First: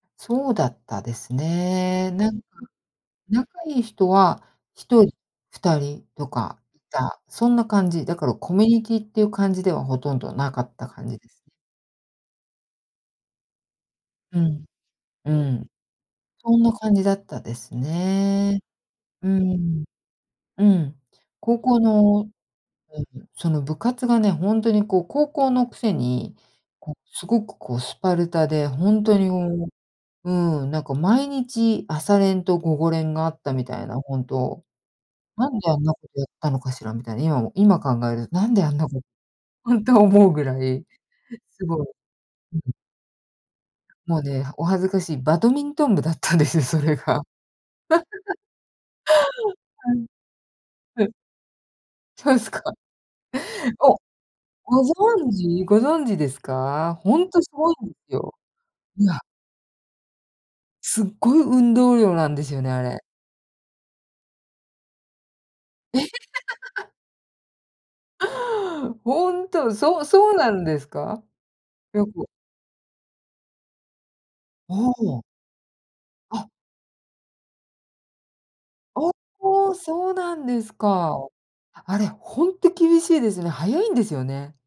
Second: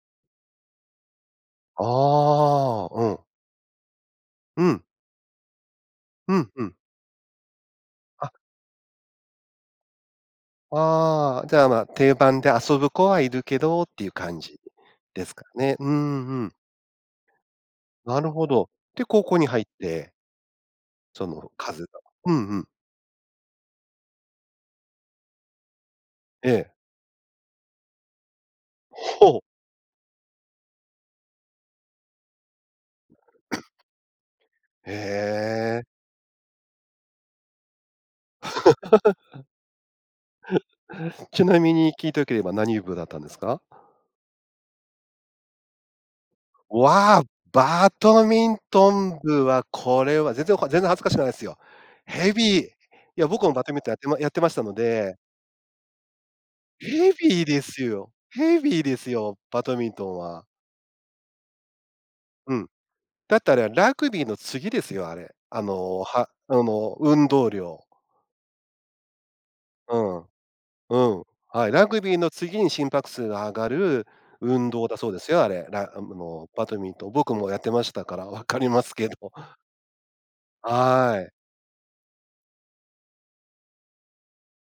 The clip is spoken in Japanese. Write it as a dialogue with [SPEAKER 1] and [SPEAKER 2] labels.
[SPEAKER 1] そうだったですね。なんか、
[SPEAKER 2] ああ、うん。
[SPEAKER 1] 仲良い人は
[SPEAKER 2] うん。
[SPEAKER 1] 1人、2人と
[SPEAKER 2] うん
[SPEAKER 1] か
[SPEAKER 2] うん。
[SPEAKER 1] いた、そんな感じ。だか
[SPEAKER 2] あ。
[SPEAKER 1] らコミュニティーっていう感じではほとんどなかった感じで
[SPEAKER 2] あ
[SPEAKER 1] す
[SPEAKER 2] あ、
[SPEAKER 1] ね。
[SPEAKER 2] じゃあまあ、定番で遊ぶ子はいるけどっていう感
[SPEAKER 1] う
[SPEAKER 2] じ
[SPEAKER 1] ん。
[SPEAKER 2] で
[SPEAKER 1] う
[SPEAKER 2] すか
[SPEAKER 1] ん、
[SPEAKER 2] ね。うんうん。
[SPEAKER 1] そんな感じだったです
[SPEAKER 2] なるほ
[SPEAKER 1] ね。
[SPEAKER 2] ど。で、高
[SPEAKER 1] う
[SPEAKER 2] 校に入っ
[SPEAKER 1] ん。
[SPEAKER 2] て
[SPEAKER 1] うん。
[SPEAKER 2] その、
[SPEAKER 1] 高
[SPEAKER 2] か
[SPEAKER 1] 校
[SPEAKER 2] ずと。
[SPEAKER 1] の
[SPEAKER 2] うんうん。
[SPEAKER 1] うん、その部活がね、ほんとにこう、高校のくせに、
[SPEAKER 2] ええ。
[SPEAKER 1] こう、すごくこうスパルタで。ほんとに
[SPEAKER 2] ほう。
[SPEAKER 1] もう、うん、なんか毎日、朝練と午後練があったみ たいな、本当。
[SPEAKER 2] え
[SPEAKER 1] なんであん
[SPEAKER 2] え。
[SPEAKER 1] なことやったのかしらみたいな。今も今考えるなんであんなこ
[SPEAKER 2] あ。
[SPEAKER 1] ほんと思うぐらい、
[SPEAKER 2] ちな
[SPEAKER 1] す
[SPEAKER 2] み
[SPEAKER 1] ごい。
[SPEAKER 2] に、聞いてよければ、
[SPEAKER 1] うん。
[SPEAKER 2] 何部だったんですか？
[SPEAKER 1] もうね、はお恥ずかしい、バドミントン部だったんですよ、それ
[SPEAKER 2] わ
[SPEAKER 1] が。
[SPEAKER 2] あ、バド ミントン部は、
[SPEAKER 1] は
[SPEAKER 2] こ
[SPEAKER 1] い。
[SPEAKER 2] れは。全然おか全然恥ず
[SPEAKER 1] う
[SPEAKER 2] か
[SPEAKER 1] ん。
[SPEAKER 2] しくないっすよ。ヘ
[SPEAKER 1] そうです
[SPEAKER 2] ビー。い
[SPEAKER 1] か。
[SPEAKER 2] や、僕もバドミントンやっ
[SPEAKER 1] お、
[SPEAKER 2] てまやってましたの
[SPEAKER 1] ご
[SPEAKER 2] で。
[SPEAKER 1] 存知ご存知ですか？
[SPEAKER 2] ヘ
[SPEAKER 1] ほん
[SPEAKER 2] ビ
[SPEAKER 1] と
[SPEAKER 2] ー
[SPEAKER 1] す
[SPEAKER 2] で
[SPEAKER 1] ごい
[SPEAKER 2] す
[SPEAKER 1] んで
[SPEAKER 2] よ。
[SPEAKER 1] すよ。
[SPEAKER 2] ヘビーで
[SPEAKER 1] う
[SPEAKER 2] す
[SPEAKER 1] わ。
[SPEAKER 2] よ、バドミントンは。
[SPEAKER 1] すっごい運動量なんです
[SPEAKER 2] う
[SPEAKER 1] よ
[SPEAKER 2] ん。
[SPEAKER 1] ね、あれ。
[SPEAKER 2] だってあれラグビーの次ですよ、あれ。あの、は、あ の運動量。
[SPEAKER 1] 本当、
[SPEAKER 2] う
[SPEAKER 1] そう
[SPEAKER 2] ん、
[SPEAKER 1] そうなんです
[SPEAKER 2] う
[SPEAKER 1] か？
[SPEAKER 2] ん、はい。ラグ
[SPEAKER 1] よ
[SPEAKER 2] ビー
[SPEAKER 1] く
[SPEAKER 2] の次に心拍数が上がる運動
[SPEAKER 1] お
[SPEAKER 2] だそうで
[SPEAKER 1] お。
[SPEAKER 2] すよ、あれ。らあの
[SPEAKER 1] あ。
[SPEAKER 2] バドミントン。僕もやってましたから分かりますけ
[SPEAKER 1] お
[SPEAKER 2] ど。
[SPEAKER 1] お、そうなんです
[SPEAKER 2] は
[SPEAKER 1] か。
[SPEAKER 2] い。
[SPEAKER 1] あれ、ほんと厳しいですね、はやいんですよね。